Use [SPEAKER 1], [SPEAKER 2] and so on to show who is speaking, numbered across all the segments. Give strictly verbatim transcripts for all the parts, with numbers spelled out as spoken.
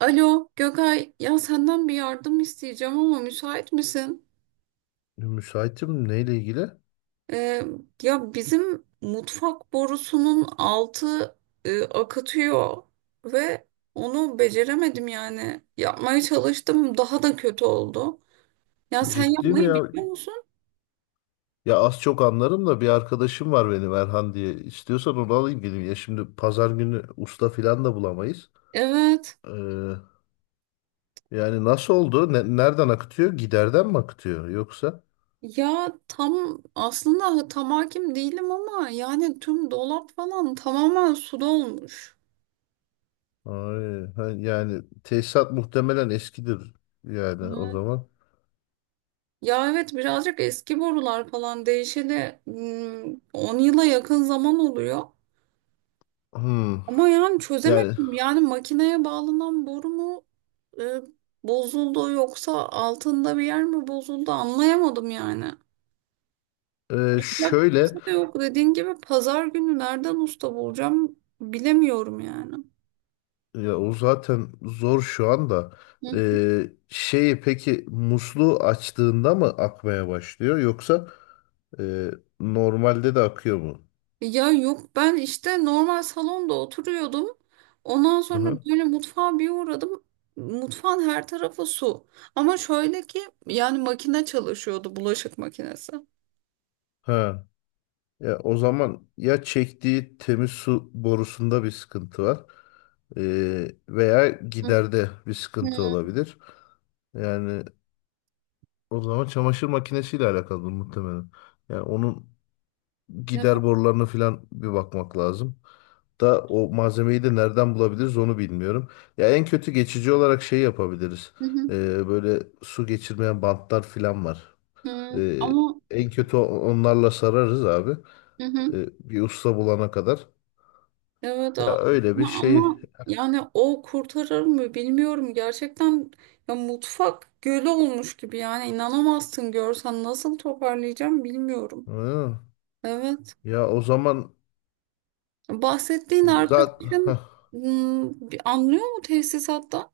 [SPEAKER 1] Alo Gökay, ya senden bir yardım isteyeceğim ama müsait misin?
[SPEAKER 2] Müsaitim neyle ilgili?
[SPEAKER 1] Ee, Ya bizim mutfak borusunun altı e, akıtıyor ve onu beceremedim yani. Yapmaya çalıştım, daha da kötü oldu. Ya sen
[SPEAKER 2] Ciddi mi
[SPEAKER 1] yapmayı
[SPEAKER 2] ya?
[SPEAKER 1] biliyor musun?
[SPEAKER 2] Ya az çok anlarım da bir arkadaşım var benim Erhan diye. İstiyorsan onu alayım geleyim. Ya şimdi pazar günü usta filan da bulamayız.
[SPEAKER 1] Evet.
[SPEAKER 2] Ee, yani nasıl oldu? Ne- nereden akıtıyor? Giderden mi akıtıyor yoksa?
[SPEAKER 1] Ya tam aslında tam hakim değilim ama yani tüm dolap falan tamamen su dolmuş.
[SPEAKER 2] Ay, ha, yani tesisat muhtemelen eskidir yani o zaman.
[SPEAKER 1] Ya evet birazcık eski borular falan değişeli hmm, on yıla yakın zaman oluyor.
[SPEAKER 2] Hmm.
[SPEAKER 1] Ama yani
[SPEAKER 2] Yani,
[SPEAKER 1] çözemedim. Yani makineye bağlanan boru mu e, bozuldu yoksa altında bir yer mi bozuldu anlayamadım yani.
[SPEAKER 2] e,
[SPEAKER 1] Ya
[SPEAKER 2] şöyle.
[SPEAKER 1] kimse de yok dediğin gibi pazar günü nereden usta bulacağım bilemiyorum yani.
[SPEAKER 2] Ya o zaten zor şu anda.
[SPEAKER 1] Hı.
[SPEAKER 2] Ee, şeyi peki musluğu açtığında mı akmaya başlıyor yoksa e, normalde de akıyor mu?
[SPEAKER 1] Ya yok ben işte normal salonda oturuyordum. Ondan
[SPEAKER 2] Hı
[SPEAKER 1] sonra
[SPEAKER 2] hı.
[SPEAKER 1] böyle mutfağa bir uğradım. Mutfağın her tarafı su. Ama şöyle ki yani makine çalışıyordu bulaşık makinesi.
[SPEAKER 2] Ha. Ya o zaman ya çektiği temiz su borusunda bir sıkıntı var, ee, veya
[SPEAKER 1] Hı
[SPEAKER 2] giderde bir sıkıntı
[SPEAKER 1] hı.
[SPEAKER 2] olabilir. Yani o zaman çamaşır makinesiyle alakalı muhtemelen. Yani onun
[SPEAKER 1] Evet,
[SPEAKER 2] gider borularına falan bir bakmak lazım. da o malzemeyi de nereden bulabiliriz onu bilmiyorum. Ya en kötü geçici olarak şey yapabiliriz.
[SPEAKER 1] hı hı,
[SPEAKER 2] Ee, böyle su geçirmeyen bantlar filan var.
[SPEAKER 1] hı.
[SPEAKER 2] Ee,
[SPEAKER 1] Ama
[SPEAKER 2] en kötü o- onlarla sararız abi.
[SPEAKER 1] hı hı.
[SPEAKER 2] Ee, bir usta bulana kadar.
[SPEAKER 1] Evet a-
[SPEAKER 2] Ya öyle bir
[SPEAKER 1] ama
[SPEAKER 2] şey.
[SPEAKER 1] ama yani o kurtarır mı bilmiyorum. Gerçekten ya mutfak gölü olmuş gibi yani inanamazsın görsen nasıl toparlayacağım bilmiyorum.
[SPEAKER 2] Hı.
[SPEAKER 1] Evet.
[SPEAKER 2] Ya o zaman
[SPEAKER 1] Bahsettiğin
[SPEAKER 2] zaten
[SPEAKER 1] arkadaşın hmm, bir anlıyor mu tesisatta?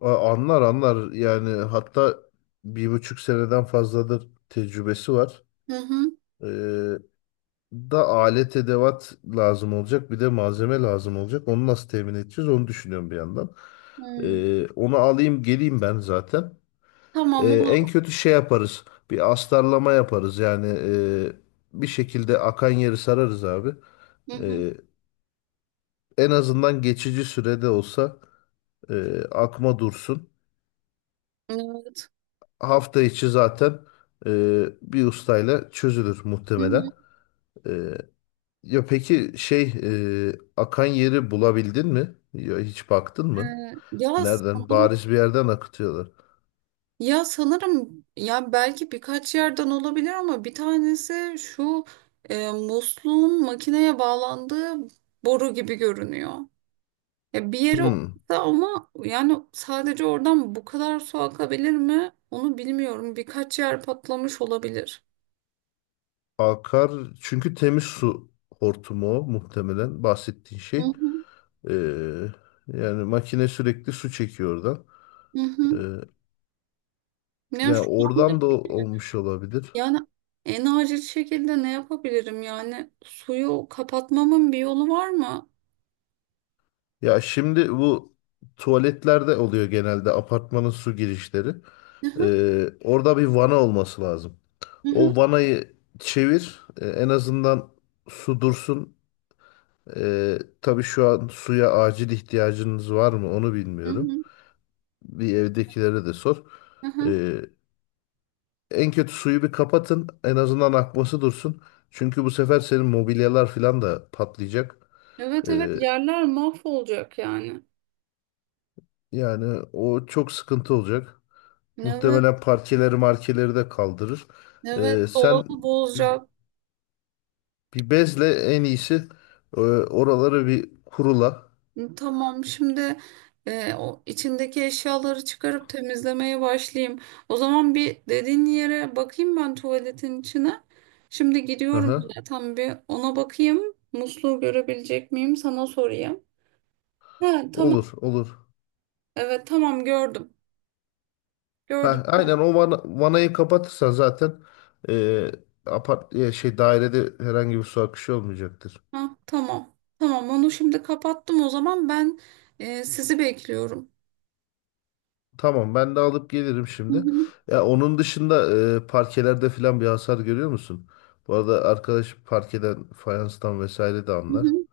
[SPEAKER 2] anlar anlar yani, hatta bir buçuk seneden fazladır tecrübesi var.
[SPEAKER 1] Hı hı.
[SPEAKER 2] Ee, da alet edevat lazım olacak. Bir de malzeme lazım olacak. Onu nasıl temin edeceğiz onu düşünüyorum bir yandan.
[SPEAKER 1] Hmm,
[SPEAKER 2] Ee, onu alayım geleyim ben zaten.
[SPEAKER 1] Tamam
[SPEAKER 2] Ee, en
[SPEAKER 1] olur.
[SPEAKER 2] kötü şey yaparız. Bir astarlama yaparız. Yani, e, bir şekilde akan yeri sararız abi.
[SPEAKER 1] Hı hı.
[SPEAKER 2] Ee, en azından geçici sürede olsa e, akma dursun.
[SPEAKER 1] Evet.
[SPEAKER 2] Hafta içi zaten e, bir ustayla çözülür
[SPEAKER 1] Hı hı.
[SPEAKER 2] muhtemelen. Ee, Ya peki şey e, akan yeri bulabildin mi? Ya hiç baktın
[SPEAKER 1] Ee,
[SPEAKER 2] mı?
[SPEAKER 1] ya
[SPEAKER 2] Nereden?
[SPEAKER 1] sanırım
[SPEAKER 2] Bariz bir yerden akıtıyorlar.
[SPEAKER 1] ya sanırım ya belki birkaç yerden olabilir ama bir tanesi şu e, musluğun makineye bağlandığı boru gibi görünüyor. Ya bir yere
[SPEAKER 2] Hmm.
[SPEAKER 1] oturttu ama yani sadece oradan bu kadar su akabilir mi? Onu bilmiyorum. Birkaç yer patlamış olabilir.
[SPEAKER 2] Akar çünkü temiz su hortumu o muhtemelen bahsettiğin
[SPEAKER 1] Hı
[SPEAKER 2] şey.
[SPEAKER 1] hı.
[SPEAKER 2] E, yani makine sürekli su çekiyor oradan.
[SPEAKER 1] Hı hı.
[SPEAKER 2] E,
[SPEAKER 1] Yani şu
[SPEAKER 2] ya
[SPEAKER 1] anda
[SPEAKER 2] oradan da
[SPEAKER 1] peki,
[SPEAKER 2] olmuş olabilir.
[SPEAKER 1] yani en acil şekilde ne yapabilirim? Yani suyu kapatmamın bir yolu var mı?
[SPEAKER 2] Ya şimdi bu tuvaletlerde oluyor genelde apartmanın su girişleri.
[SPEAKER 1] Hı hı,
[SPEAKER 2] E, orada bir vana olması lazım.
[SPEAKER 1] hı hı,
[SPEAKER 2] O vanayı çevir. E, en azından su dursun. E, tabii şu an suya acil ihtiyacınız var mı onu
[SPEAKER 1] hı
[SPEAKER 2] bilmiyorum.
[SPEAKER 1] hı,
[SPEAKER 2] Bir evdekilere de sor.
[SPEAKER 1] hı hı.
[SPEAKER 2] E, en kötü suyu bir kapatın. En azından akması dursun. Çünkü bu sefer senin mobilyalar falan da patlayacak.
[SPEAKER 1] Evet
[SPEAKER 2] E,
[SPEAKER 1] evet yerler mahvolacak yani.
[SPEAKER 2] yani o çok sıkıntı olacak.
[SPEAKER 1] Evet
[SPEAKER 2] Muhtemelen parkeleri markeleri de kaldırır.
[SPEAKER 1] evet
[SPEAKER 2] E, sen
[SPEAKER 1] dolabı
[SPEAKER 2] bir,
[SPEAKER 1] bozacak.
[SPEAKER 2] bir bezle en iyisi e, oraları bir kurula.
[SPEAKER 1] Tamam şimdi e, o içindeki eşyaları çıkarıp temizlemeye başlayayım. O zaman bir dediğin yere bakayım ben tuvaletin içine. Şimdi gidiyorum
[SPEAKER 2] Aha,
[SPEAKER 1] bile tam bir ona bakayım. Musluğu görebilecek miyim sana sorayım. Ha, tamam.
[SPEAKER 2] olur olur.
[SPEAKER 1] Evet tamam gördüm. Gördüm.
[SPEAKER 2] Ha, aynen o vana, vanayı kapatırsan zaten, e, apart e, şey dairede herhangi bir su akışı olmayacaktır.
[SPEAKER 1] Ha, tamam. Tamam onu şimdi kapattım o zaman ben e, sizi bekliyorum.
[SPEAKER 2] Tamam, ben de alıp gelirim
[SPEAKER 1] Hı
[SPEAKER 2] şimdi.
[SPEAKER 1] hı,
[SPEAKER 2] Ya onun dışında e, parkelerde falan bir hasar görüyor musun? Bu arada arkadaş parkeden, fayanstan vesaire de
[SPEAKER 1] hı
[SPEAKER 2] anlar.
[SPEAKER 1] hı.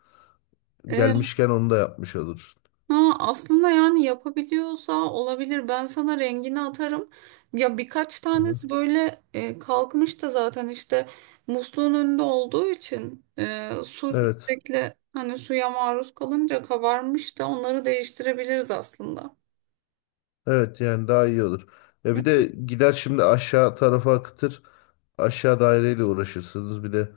[SPEAKER 1] E,
[SPEAKER 2] Gelmişken onu da yapmış olursun.
[SPEAKER 1] ha, aslında yani yapabiliyorsa olabilir. Ben sana rengini atarım. Ya birkaç
[SPEAKER 2] Aha.
[SPEAKER 1] tanesi böyle e, kalkmış da zaten işte musluğun önünde olduğu için e, su
[SPEAKER 2] Evet.
[SPEAKER 1] sürekli hani suya maruz kalınca kabarmış da onları değiştirebiliriz aslında.
[SPEAKER 2] Evet yani daha iyi olur. Ya bir
[SPEAKER 1] Hı?
[SPEAKER 2] de gider şimdi aşağı tarafa akıtır. Aşağı daireyle uğraşırsınız. Bir de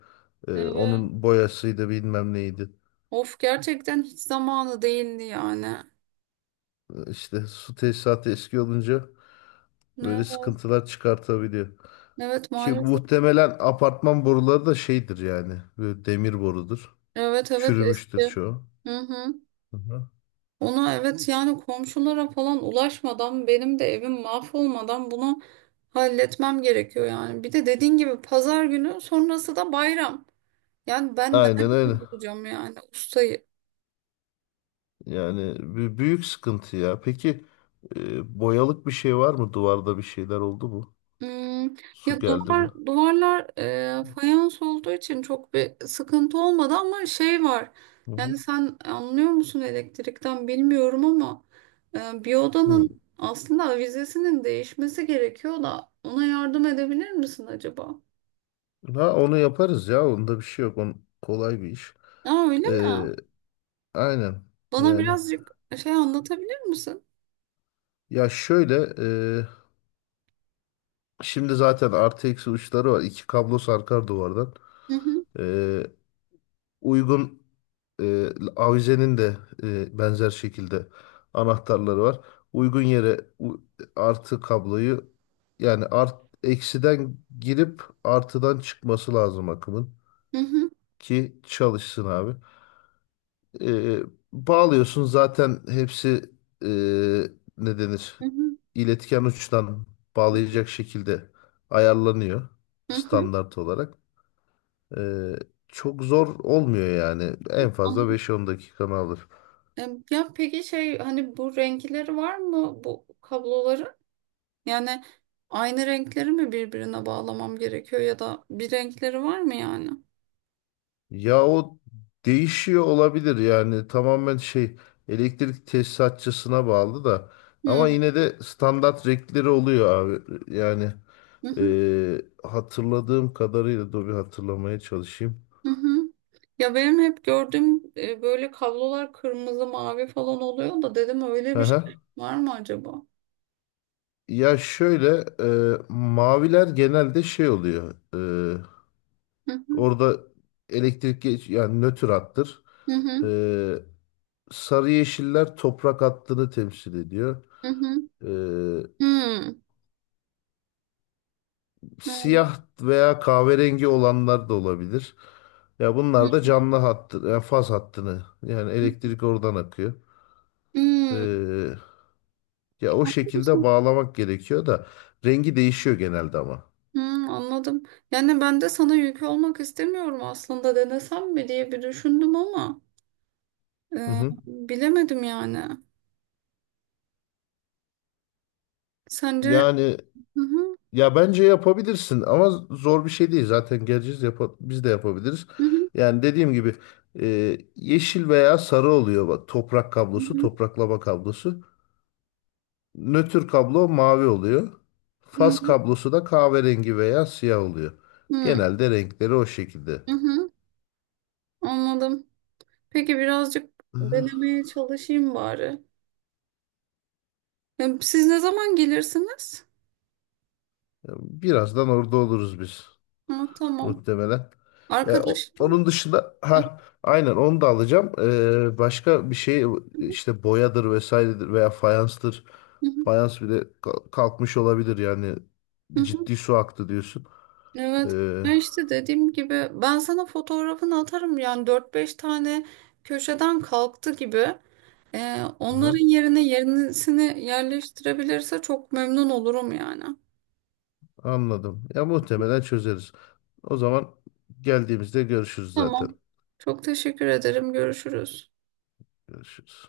[SPEAKER 2] e,
[SPEAKER 1] Evet.
[SPEAKER 2] onun boyasıydı bilmem neydi.
[SPEAKER 1] Of gerçekten hiç zamanı değildi yani.
[SPEAKER 2] E, İşte su tesisatı eski olunca böyle
[SPEAKER 1] Evet,
[SPEAKER 2] sıkıntılar çıkartabiliyor.
[SPEAKER 1] evet
[SPEAKER 2] Ki
[SPEAKER 1] maalesef.
[SPEAKER 2] muhtemelen apartman boruları da şeydir yani. Böyle demir borudur.
[SPEAKER 1] Evet evet
[SPEAKER 2] Çürümüştür
[SPEAKER 1] eski.
[SPEAKER 2] çoğu.
[SPEAKER 1] Hı hı.
[SPEAKER 2] Hı hı.
[SPEAKER 1] Ona evet yani komşulara falan ulaşmadan benim de evim mahvolmadan bunu halletmem gerekiyor yani. Bir de dediğin gibi pazar günü sonrası da bayram. Yani ben
[SPEAKER 2] Aynen
[SPEAKER 1] nereden
[SPEAKER 2] öyle.
[SPEAKER 1] bulacağım yani ustayı?
[SPEAKER 2] Yani bü- büyük sıkıntı ya. Peki e, boyalık bir şey var mı? Duvarda bir şeyler oldu mu?
[SPEAKER 1] Hmm, Ya
[SPEAKER 2] Su geldi mi?
[SPEAKER 1] duvar duvarlar e, fayans olduğu için çok bir sıkıntı olmadı ama şey var.
[SPEAKER 2] Hı hı.
[SPEAKER 1] Yani sen anlıyor musun elektrikten bilmiyorum ama e, bir
[SPEAKER 2] Hı.
[SPEAKER 1] odanın aslında avizesinin değişmesi gerekiyor da ona yardım edebilir misin acaba?
[SPEAKER 2] Ha, onu yaparız ya. Onda bir şey yok. On, kolay bir iş.
[SPEAKER 1] Aa öyle mi?
[SPEAKER 2] Ee, aynen.
[SPEAKER 1] Bana
[SPEAKER 2] Yani,
[SPEAKER 1] birazcık şey anlatabilir misin?
[SPEAKER 2] ya şöyle, e, şimdi zaten artı eksi uçları var. İki kablo sarkar duvardan.
[SPEAKER 1] Hı hı
[SPEAKER 2] Ee, uygun e, avizenin de e, benzer şekilde anahtarları var. Uygun yere u- artı kabloyu, yani art eksiden girip artıdan çıkması lazım akımın
[SPEAKER 1] hı hı
[SPEAKER 2] ki çalışsın abi. E, bağlıyorsun zaten hepsi e, ne denir?
[SPEAKER 1] hı hı.
[SPEAKER 2] İletken uçtan bağlayacak şekilde ayarlanıyor
[SPEAKER 1] Hı hı.
[SPEAKER 2] standart olarak. E, çok zor olmuyor yani. En fazla
[SPEAKER 1] Anladım.
[SPEAKER 2] beş on dakikanı alır.
[SPEAKER 1] E, Ya peki şey hani bu renkleri var mı bu kabloların? Yani aynı renkleri mi birbirine bağlamam gerekiyor ya da bir renkleri var mı yani?
[SPEAKER 2] Ya o değişiyor olabilir yani, tamamen şey elektrik tesisatçısına bağlı da
[SPEAKER 1] Hı
[SPEAKER 2] ama yine de standart renkleri oluyor abi. Yani
[SPEAKER 1] hı hı.
[SPEAKER 2] e, hatırladığım kadarıyla dur bir hatırlamaya çalışayım.
[SPEAKER 1] Hı. Ya benim hep gördüğüm e, böyle kablolar kırmızı mavi falan oluyor da dedim öyle bir şey
[SPEAKER 2] Aha.
[SPEAKER 1] var mı acaba?
[SPEAKER 2] Ya şöyle, e, maviler genelde şey oluyor. E,
[SPEAKER 1] Hı hı
[SPEAKER 2] orada elektrik geç, yani nötr hattır.
[SPEAKER 1] hı hı
[SPEAKER 2] E, sarı yeşiller toprak hattını temsil ediyor.
[SPEAKER 1] hı. Hı.
[SPEAKER 2] E,
[SPEAKER 1] Hı. Anladım.
[SPEAKER 2] siyah veya kahverengi olanlar da olabilir. Ya
[SPEAKER 1] Hı.
[SPEAKER 2] bunlar da canlı hattı, yani faz hattını, yani elektrik oradan akıyor.
[SPEAKER 1] Hmm,
[SPEAKER 2] E, ya o
[SPEAKER 1] Anladın
[SPEAKER 2] şekilde
[SPEAKER 1] mı?
[SPEAKER 2] bağlamak gerekiyor da rengi değişiyor genelde ama.
[SPEAKER 1] Hmm, anladım. Yani ben de sana yük olmak istemiyorum aslında denesem mi diye bir düşündüm ama
[SPEAKER 2] Hı
[SPEAKER 1] e,
[SPEAKER 2] hı.
[SPEAKER 1] bilemedim yani. Sence?
[SPEAKER 2] Yani.
[SPEAKER 1] Hı hı,
[SPEAKER 2] Ya bence yapabilirsin ama zor bir şey değil. Zaten geleceğiz, yapa- biz de yapabiliriz.
[SPEAKER 1] hı hı.
[SPEAKER 2] Yani dediğim gibi e, yeşil veya sarı oluyor. Bak, toprak kablosu,
[SPEAKER 1] Hı
[SPEAKER 2] topraklama kablosu. Nötr kablo mavi oluyor. Faz
[SPEAKER 1] hı,
[SPEAKER 2] kablosu da kahverengi veya siyah oluyor.
[SPEAKER 1] hı
[SPEAKER 2] Genelde renkleri o şekilde.
[SPEAKER 1] hı, anladım. Peki birazcık
[SPEAKER 2] Hı hı.
[SPEAKER 1] denemeye çalışayım bari. Ya, siz ne zaman gelirsiniz?
[SPEAKER 2] Birazdan orada oluruz biz
[SPEAKER 1] Ha, tamam.
[SPEAKER 2] muhtemelen. Ya o-
[SPEAKER 1] Arkadaş.
[SPEAKER 2] onun dışında,
[SPEAKER 1] Hı
[SPEAKER 2] ha aynen onu da alacağım. Ee, başka bir şey işte boyadır vesairedir veya fayanstır.
[SPEAKER 1] hı,
[SPEAKER 2] Fayans bile ka- kalkmış olabilir yani,
[SPEAKER 1] hı hı.
[SPEAKER 2] ciddi su aktı diyorsun.
[SPEAKER 1] Evet.
[SPEAKER 2] Ee,
[SPEAKER 1] Ya işte dediğim gibi ben sana fotoğrafını atarım. Yani dört beş tane köşeden kalktı gibi. Ee,
[SPEAKER 2] aha,
[SPEAKER 1] onların yerine yenisini yerleştirebilirse çok memnun olurum yani.
[SPEAKER 2] anladım. Ya muhtemelen çözeriz. O zaman geldiğimizde görüşürüz zaten.
[SPEAKER 1] Tamam. Çok teşekkür ederim. Görüşürüz.
[SPEAKER 2] Görüşürüz.